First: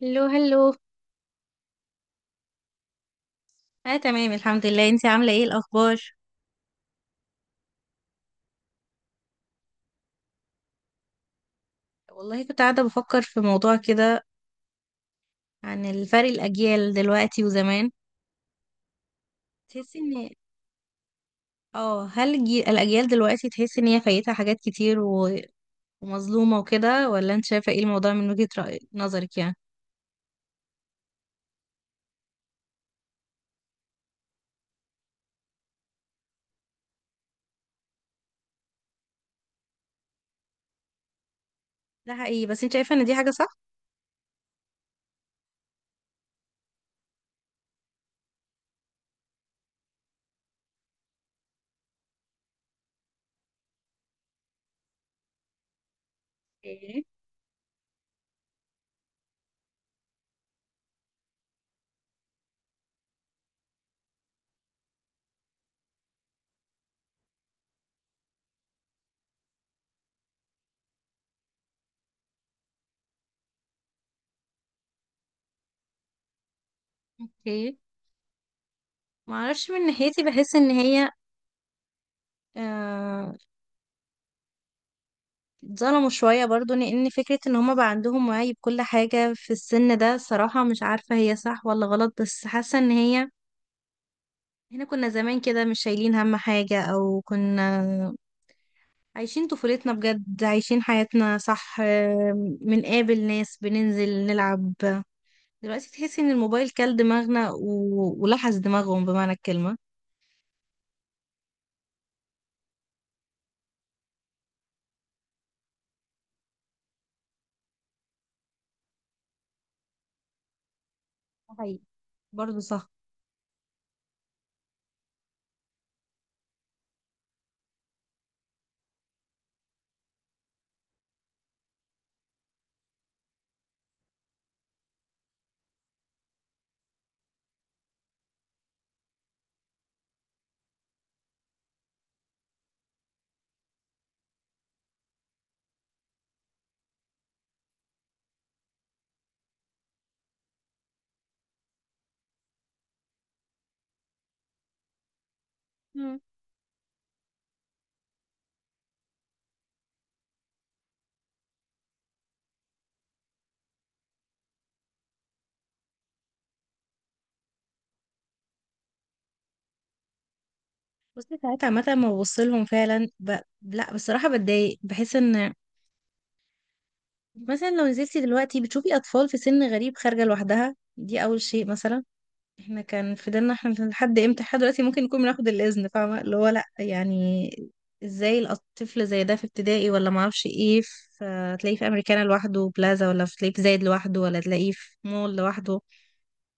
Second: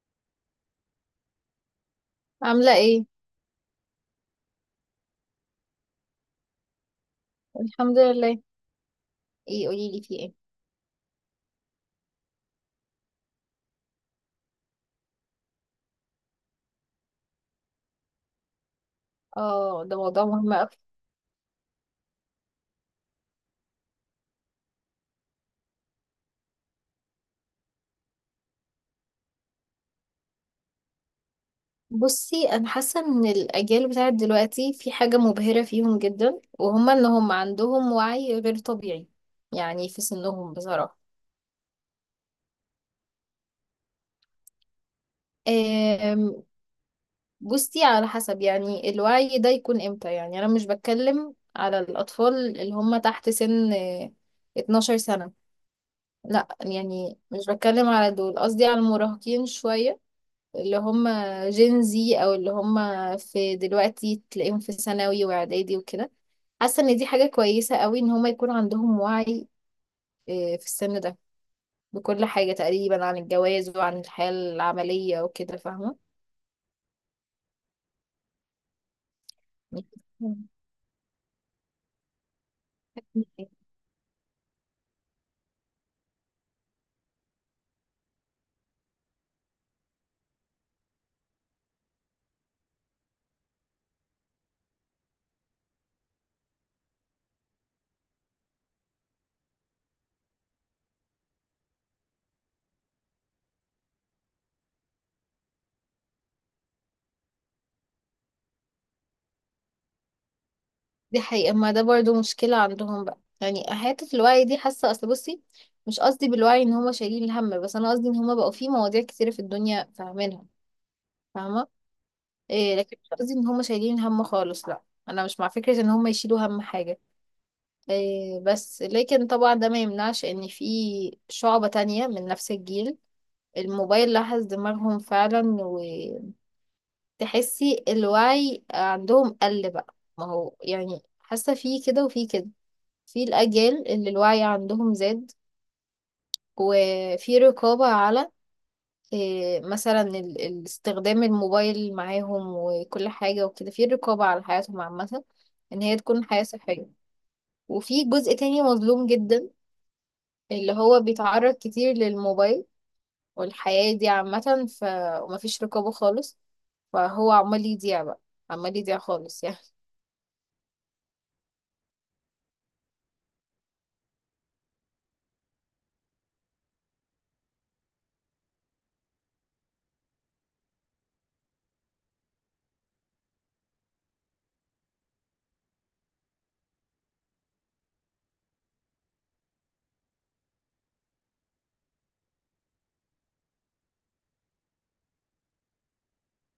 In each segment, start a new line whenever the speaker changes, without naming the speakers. هلو هلو.
عاملة ايه؟
اه، تمام، الحمد لله. انتي عاملة ايه؟ الأخبار؟
الحمد لله. ايه، قوليلي في ايه؟
والله كنت قاعدة بفكر في موضوع كده عن الفرق الأجيال دلوقتي وزمان.
اه، ده
تحسي
موضوع
ان
مهم اوي.
اه هل الأجيال دلوقتي تحسي ان هي فايتها حاجات كتير ومظلومة وكده؟ ولا انت شايفة ايه الموضوع من وجهة رأي نظرك يعني؟
بصي، انا حاسة ان الاجيال بتاعت دلوقتي في حاجة مبهرة فيهم جدا، ان هم عندهم وعي غير طبيعي يعني في سنهم بصراحة.
ده حقيقي. بس انت شايفة ان دي حاجة صح؟
آم، بصي، على حسب، يعني الوعي ده يكون امتى. يعني انا مش بتكلم على الاطفال اللي هم تحت سن 12 سنة. لا،
ايه،
يعني مش بتكلم على دول، قصدي على المراهقين شوية، اللي هم جين زي او اللي هم في دلوقتي تلاقيهم في ثانوي واعدادي وكده. حاسه ان دي حاجه كويسه قوي ان هم يكون عندهم وعي في السن ده، بكل حاجه تقريبا عن الجواز وعن الحياه العمليه وكده، فاهمه.
ايه، معرفش من ناحيتي. بحس ان هي آه، اتظلموا شوية برضو، لأن فكرة ان هما بقى عندهم وعي بكل حاجة في السن ده، صراحة مش عارفة هي صح ولا غلط، بس حاسة ان هي. احنا كنا زمان كده مش شايلين هم حاجة، او كنا عايشين طفولتنا بجد، عايشين حياتنا صح. بنقابل ناس، بننزل نلعب. دلوقتي تحسي ان الموبايل كل دماغنا ولحس دماغهم بمعنى الكلمة.
دي حقيقه، ما ده برضو مشكله عندهم بقى، يعني حته الوعي دي حاسه. اصل بصي، مش قصدي بالوعي ان هم شايلين الهم، بس انا قصدي ان هم بقوا في مواضيع كتيره في الدنيا فاهمينها،
ده
فاهمه.
حقيقي، برضو
إيه،
صح.
لكن مش قصدي ان هم شايلين هم خالص، لا، انا مش مع فكرة ان هم يشيلوا هم حاجة. إيه، بس لكن طبعا ده ما يمنعش ان في شعبة تانية من نفس الجيل الموبايل لحس دماغهم فعلا، وتحسي الوعي عندهم قل بقى. ما هو يعني حاسة في كده وفي كده، في الأجيال اللي الوعي عندهم زاد وفي رقابة على إيه، مثلا استخدام الموبايل معاهم وكل حاجة وكده، في رقابة على حياتهم عامة ان هي
مم.
تكون حياة صحية. وفي جزء تاني مظلوم جدا، اللي هو بيتعرض كتير للموبايل والحياة دي عامة ومفيش رقابة خالص، فهو عمال يضيع بقى، عمال يضيع خالص يعني.
بس ساعات عامة ما ببصلهم، فعلا لا، بصراحة بتضايق، بحس ان مثلا لو نزلتي دلوقتي بتشوفي أطفال في سن غريب خارجة لوحدها. دي أول شيء. مثلا احنا كان في ديننا، احنا لحد امتى؟ لحد دلوقتي ممكن نكون بناخد الإذن، فاهمة؟ اللي هو لأ، يعني ازاي الطفل زي ده في ابتدائي ولا معرفش ايه، في تلاقيه في أمريكانا لوحده بلازا، ولا تلاقيه في زايد لوحده، ولا تلاقيه في مول لوحده؟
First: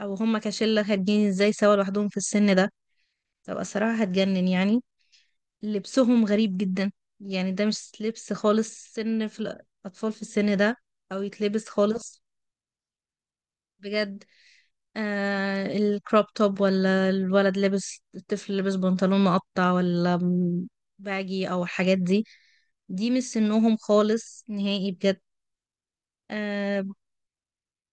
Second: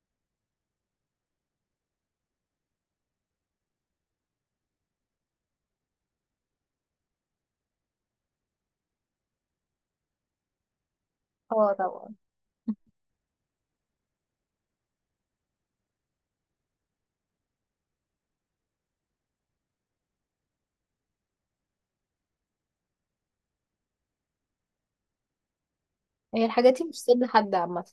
أو هما كشلة خارجين ازاي سوا لوحدهم في السن ده؟ طب الصراحة هتجنن يعني. لبسهم غريب جدا. يعني ده مش لبس خالص سن في الأطفال في السن ده، أو يتلبس
اه، طبعا.
خالص. بجد. الكروب توب، ولا الولد لابس، الطفل لابس بنطلون مقطع، باجي او الحاجات دي. دي مش سنهم خالص، نهائي، بجد.
هي الحاجات
آه
دي مش سد حد عامة.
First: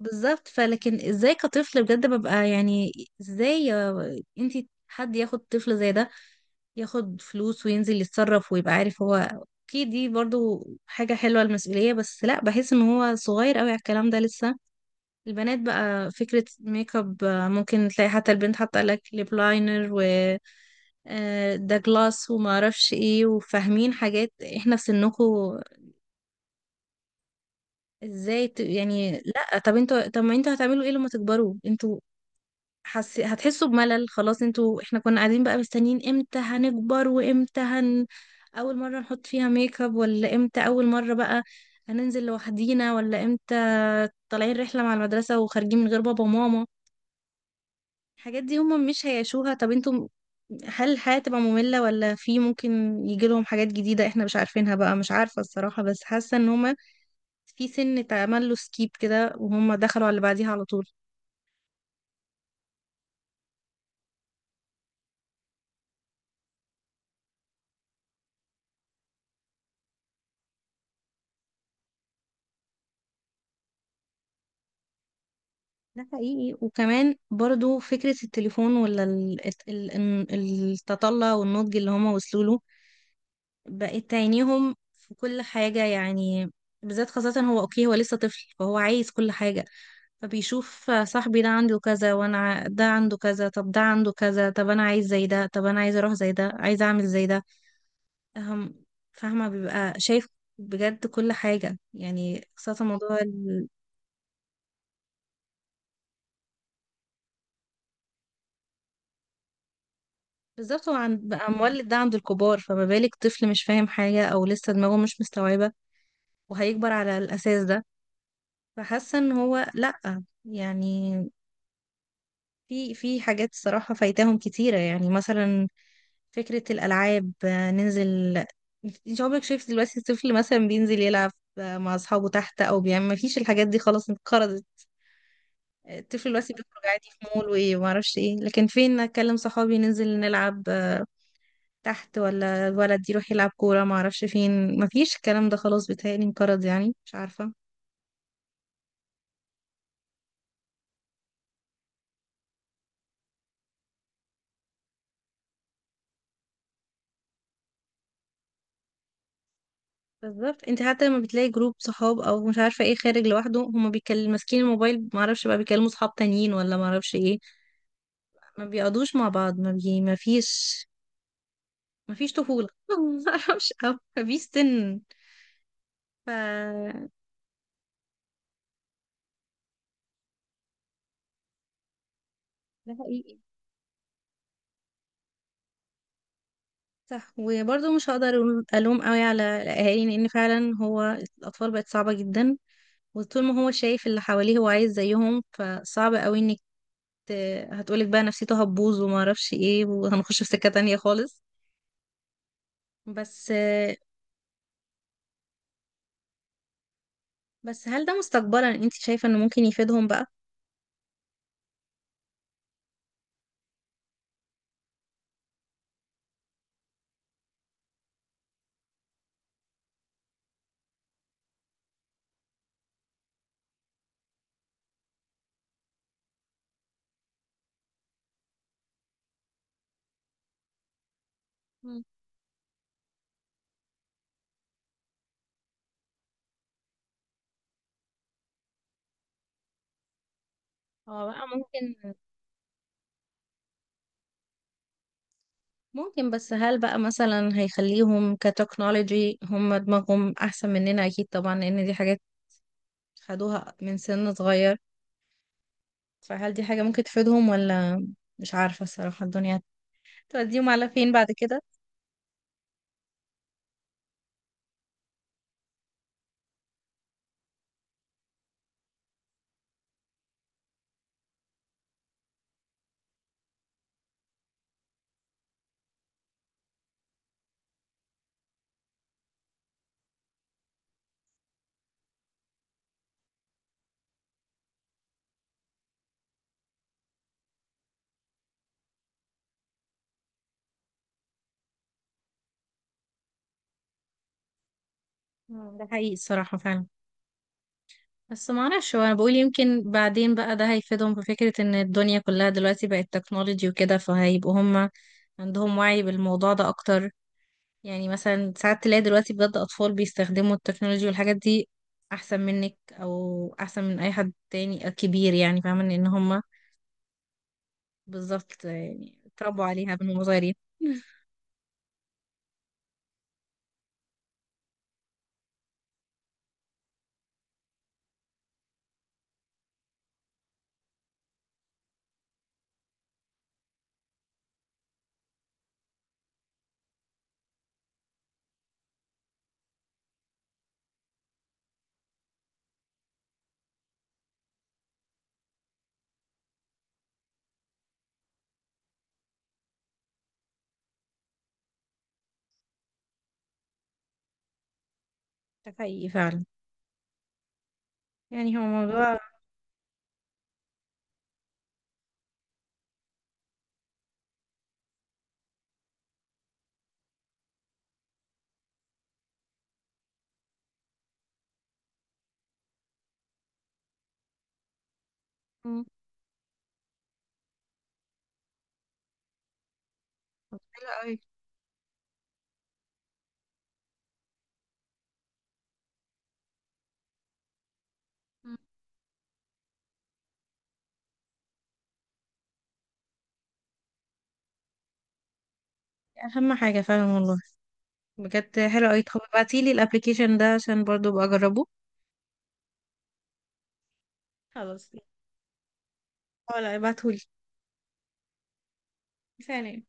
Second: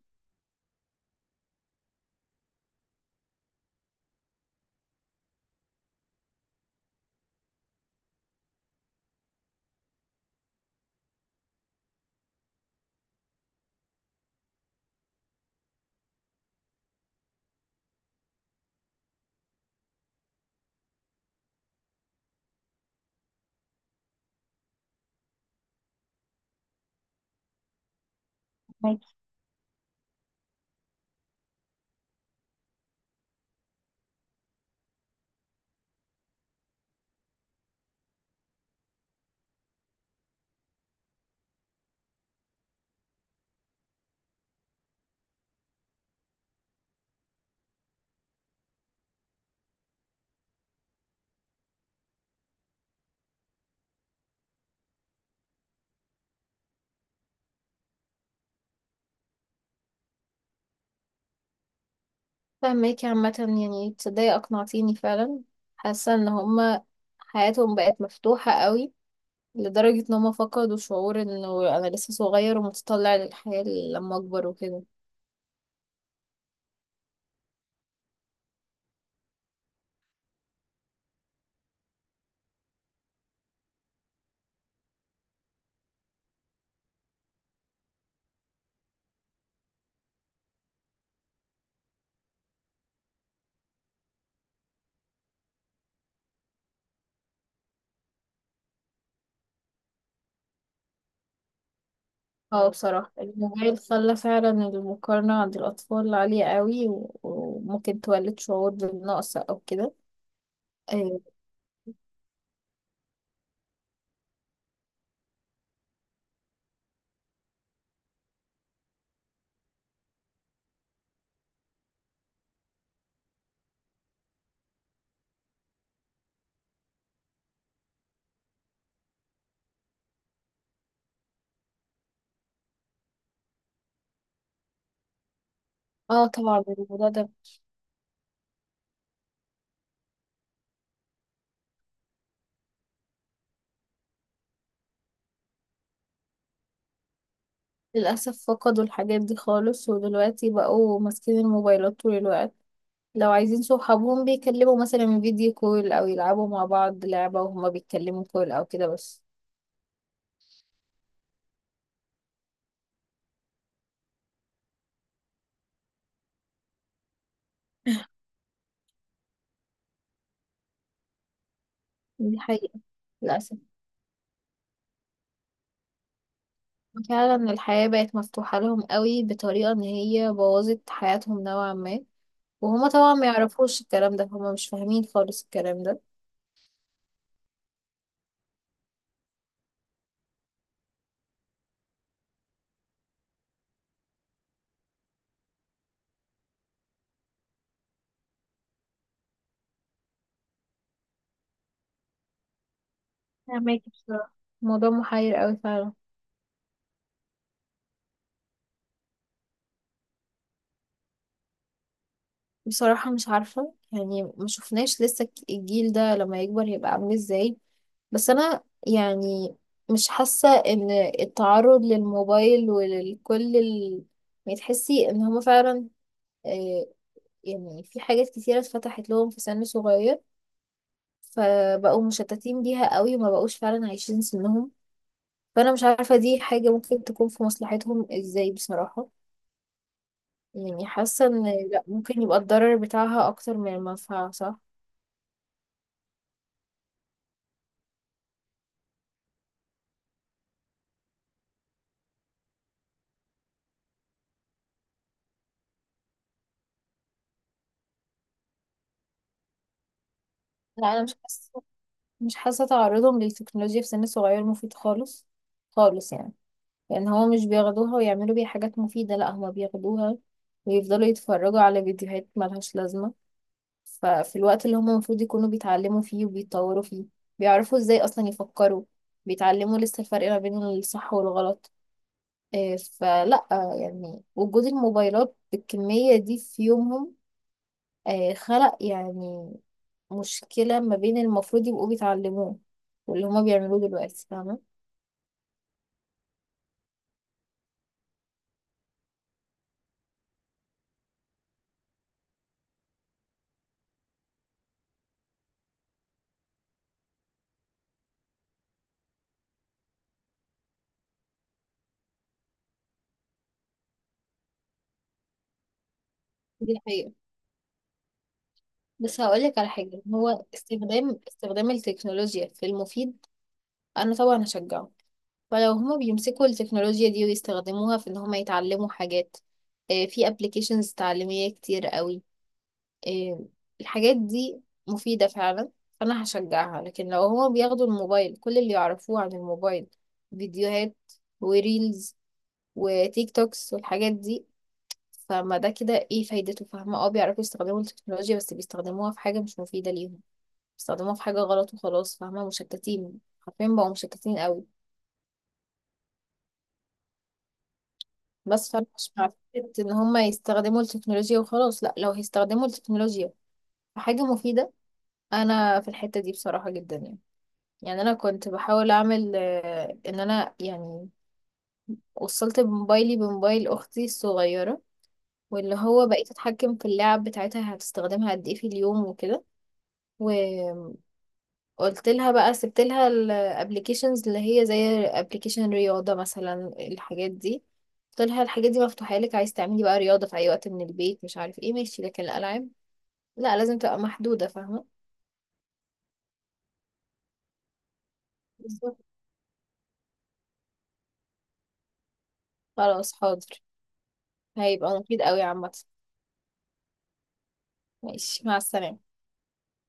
بالظبط. فلكن ازاي كطفل بجد ببقى يعني ازاي انتي حد ياخد طفل زي ده، ياخد فلوس وينزل يتصرف ويبقى عارف؟ هو اوكي، دي برضو حاجة حلوة، المسؤولية، بس لا، بحس ان هو صغير قوي على الكلام ده لسه. البنات بقى فكرة ميك اب، ممكن تلاقي حتى البنت حاطة لك ليب لاينر و ده جلاس وما اعرفش ايه، وفاهمين حاجات احنا في سنكم. ازاي يعني
ماشي.
لا، طب انتوا، طب ما انتوا هتعملوا ايه لما تكبروا انتوا؟ هتحسوا بملل خلاص انتوا. احنا كنا قاعدين بقى مستنيين امتى هنكبر، وامتى اول مرة نحط فيها ميك اب، ولا امتى اول مرة بقى هننزل لوحدينا، ولا امتى طالعين رحلة مع المدرسة وخارجين من غير بابا وماما. الحاجات دي هم مش هيعيشوها. طب انتم هل الحياة تبقى مملة، ولا في ممكن يجي لهم حاجات جديدة احنا مش عارفينها بقى؟ مش عارفة الصراحة، بس حاسة ان هما في سن اتعمل له سكيب كده، وهم دخلوا على اللي بعديها على طول.
فهماكي عامة، يعني تصدقي أقنعتيني فعلا. حاسة ان هما حياتهم بقت مفتوحة قوي، لدرجة ان هما فقدوا شعور انه انا لسه صغير ومتطلع للحياة لما اكبر وكده.
ده حقيقي. وكمان برضو فكرة التليفون، ولا التطلع والنضج اللي هما وصلوا له بقت تعينيهم في كل حاجة يعني. بالذات خاصة، هو اوكي، هو لسه طفل فهو عايز كل حاجة، فبيشوف صاحبي ده عنده كذا، ده عنده كذا، طب ده عنده كذا، طب انا عايز زي ده، طب انا عايز اروح زي ده، عايز اعمل زي ده. أهم فاهمة؟ بيبقى شايف بجد كل حاجة يعني.
اه،
خاصة
بصراحة
موضوع
الموبايل خلى فعلا المقارنة عند الأطفال عالية قوي وممكن تولد شعور بالنقص أو كده.
بالظبط. هو
اه.
بقى مولد ده عند الكبار، فما بالك طفل مش فاهم حاجة أو لسه دماغه مش مستوعبة؟ وهيكبر على الأساس ده. فحاسة إن هو لأ، يعني في حاجات الصراحة فايتاهم كتيرة، يعني مثلا فكرة الألعاب. ننزل، انت عمرك شايف دلوقتي الطفل مثلا بينزل يلعب مع أصحابه تحت، أو بيعمل؟ مفيش الحاجات دي خلاص، انقرضت.
آه،
الطفل دلوقتي
طبعا،
بيخرج عادي
الموضوع
في
ده
مول وإيه ومعرفش إيه، لكن فين أكلم صحابي ننزل نلعب تحت، ولا الولد يروح يلعب كورة معرفش فين؟ مفيش الكلام ده خلاص، بيتهيألي انقرض يعني، مش عارفة.
للأسف فقدوا الحاجات دي خالص، ودلوقتي بقوا ماسكين الموبايلات طول الوقت. لو عايزين صحابهم بيكلموا مثلا فيديو كول، أو يلعبوا مع بعض لعبة وهما بيتكلموا كول أو كده بس.
بالظبط. انت حتى لما بتلاقي جروب صحاب او مش عارفه ايه خارج لوحده، هما بيتكلم ماسكين الموبايل، ما اعرفش بقى بيكلموا صحاب تانيين ولا ما اعرفش ايه. ما بيقعدوش مع بعض، ما فيش
دي
طفوله
حقيقة،
ما
للأسف.
اعرفش، او ما فيش سن. ف
فعلا الحياة بقت مفتوحة لهم قوي بطريقة ان هي بوظت حياتهم نوعا ما، وهما
ده
طبعا ما
حقيقي.
يعرفوش الكلام ده، هما مش فاهمين خالص الكلام ده.
صح. وبرضه مش هقدر الوم قوي على الاهالي، لان فعلا هو الاطفال بقت صعبه جدا، وطول ما هو شايف اللي حواليه هو عايز زيهم، فصعب قوي انك هتقولك بقى نفسيته هتبوظ وما اعرفش ايه، وهنخش في سكه تانية خالص، بس
فاهمك بصراحة، الموضوع محير قوي فعلا.
بس هل ده مستقبلا انت شايفة انه ممكن يفيدهم بقى؟
بصراحة مش عارفة، يعني ما شفناش لسه الجيل ده لما يكبر هيبقى عامل ازاي. بس انا يعني مش حاسة ان التعرض للموبايل ولكل يعني تحسي ان هما فعلا، آه، يعني في حاجات كتيرة اتفتحت لهم في سن صغير، فبقوا
مم.
مشتتين بيها قوي وما بقوش فعلا عايشين سنهم. فانا مش عارفة دي حاجة ممكن تكون في مصلحتهم ازاي بصراحة. يعني
هو
حاسة ان
بقى
لا،
ممكن،
ممكن يبقى الضرر بتاعها اكتر من المنفعة، صح.
ممكن. بس هل بقى مثلا هيخليهم كتكنولوجي هم دماغهم احسن مننا؟ اكيد طبعا، لان دي حاجات خدوها من سن صغير. فهل دي حاجة ممكن تفيدهم ولا؟ مش عارفة الصراحة، الدنيا توديهم
لا،
على
انا
فين
مش
بعد كده؟
حاسة، تعرضهم للتكنولوجيا في سن صغير مفيد خالص، خالص يعني. لان هو مش بياخدوها ويعملوا بيها حاجات مفيدة، لا، هما بياخدوها ويفضلوا يتفرجوا على فيديوهات ملهاش لازمة. ففي الوقت اللي هم المفروض يكونوا بيتعلموا فيه وبيتطوروا فيه، بيعرفوا ازاي اصلا يفكروا، بيتعلموا لسه الفرق ما بين الصح والغلط. فلا، يعني وجود الموبايلات بالكمية دي في يومهم خلق يعني مشكلة ما بين المفروض يبقوا بيتعلموه واللي هما بيعملوه دلوقتي، فاهمة.
ده حقيقي الصراحة فعلا. بس ما اعرفش، هو انا بقول يمكن بعدين بقى ده هيفيدهم في فكرة ان الدنيا كلها دلوقتي بقت تكنولوجي وكده، فهيبقوا هم عندهم وعي بالموضوع ده اكتر. يعني مثلا ساعات تلاقي دلوقتي بجد أطفال بيستخدموا التكنولوجيا والحاجات دي أحسن منك، أو أحسن من أي حد تاني كبير يعني، فاهمة؟ لأن هما.
دي الحقيقة.
بالظبط، يعني
بس هقولك
اتربوا
على
عليها
حاجة،
من هما
هو
صغيرين.
استخدام التكنولوجيا في المفيد، أنا طبعا هشجعه. فلو هما بيمسكوا التكنولوجيا دي ويستخدموها في ان هما يتعلموا حاجات، في ابلكيشنز تعليمية كتير قوي. آه، الحاجات دي مفيدة فعلا، فانا هشجعها. لكن لو هما بياخدوا الموبايل، كل اللي يعرفوه عن الموبايل فيديوهات وريلز وتيك توكس والحاجات دي، فما ده كده ايه فايدته؟ فاهمة؟ اه، بيعرفوا يستخدموا التكنولوجيا بس بيستخدموها في حاجة مش مفيدة ليهم، بيستخدموها في حاجة غلط وخلاص، فاهمة؟ مشتتين، حرفيا بقوا مشتتين قوي.
ده حقيقي فعلا. يعني هو
بس فانا مش
موضوع.
مع فكرة ان هم يستخدموا التكنولوجيا وخلاص، لا، لو هيستخدموا التكنولوجيا في حاجة مفيدة انا في الحتة دي بصراحة جدا يعني. يعني انا كنت بحاول اعمل ان انا يعني وصلت بموبايلي بموبايل اختي الصغيرة، واللي
مم.
هو بقيت اتحكم في اللعب بتاعتها هتستخدمها قد ايه في اليوم وكده. و...
طب حلو قوي.
قلت لها بقى، سبت لها الابلكيشنز اللي هي زي ابلكيشن رياضة مثلا. الحاجات دي قلت لها
مم.
الحاجات دي مفتوحة لك، عايز تعملي بقى رياضة في اي وقت من البيت مش عارف ايه، ماشي، لكن الالعاب لا لازم تبقى محدودة، فاهمة.
أهم حاجة فعلا، والله. بجد حلو
بالظبط.
قوي. طب ابعتيلي الابلكيشن ده عشان برضو أبقى أجربه.
خلاص، حاضر.
خلاص.
هيبقى مفيد قوي عامة.
ولا ابعتهولي؟
ماشي، مع السلامة.
سلام.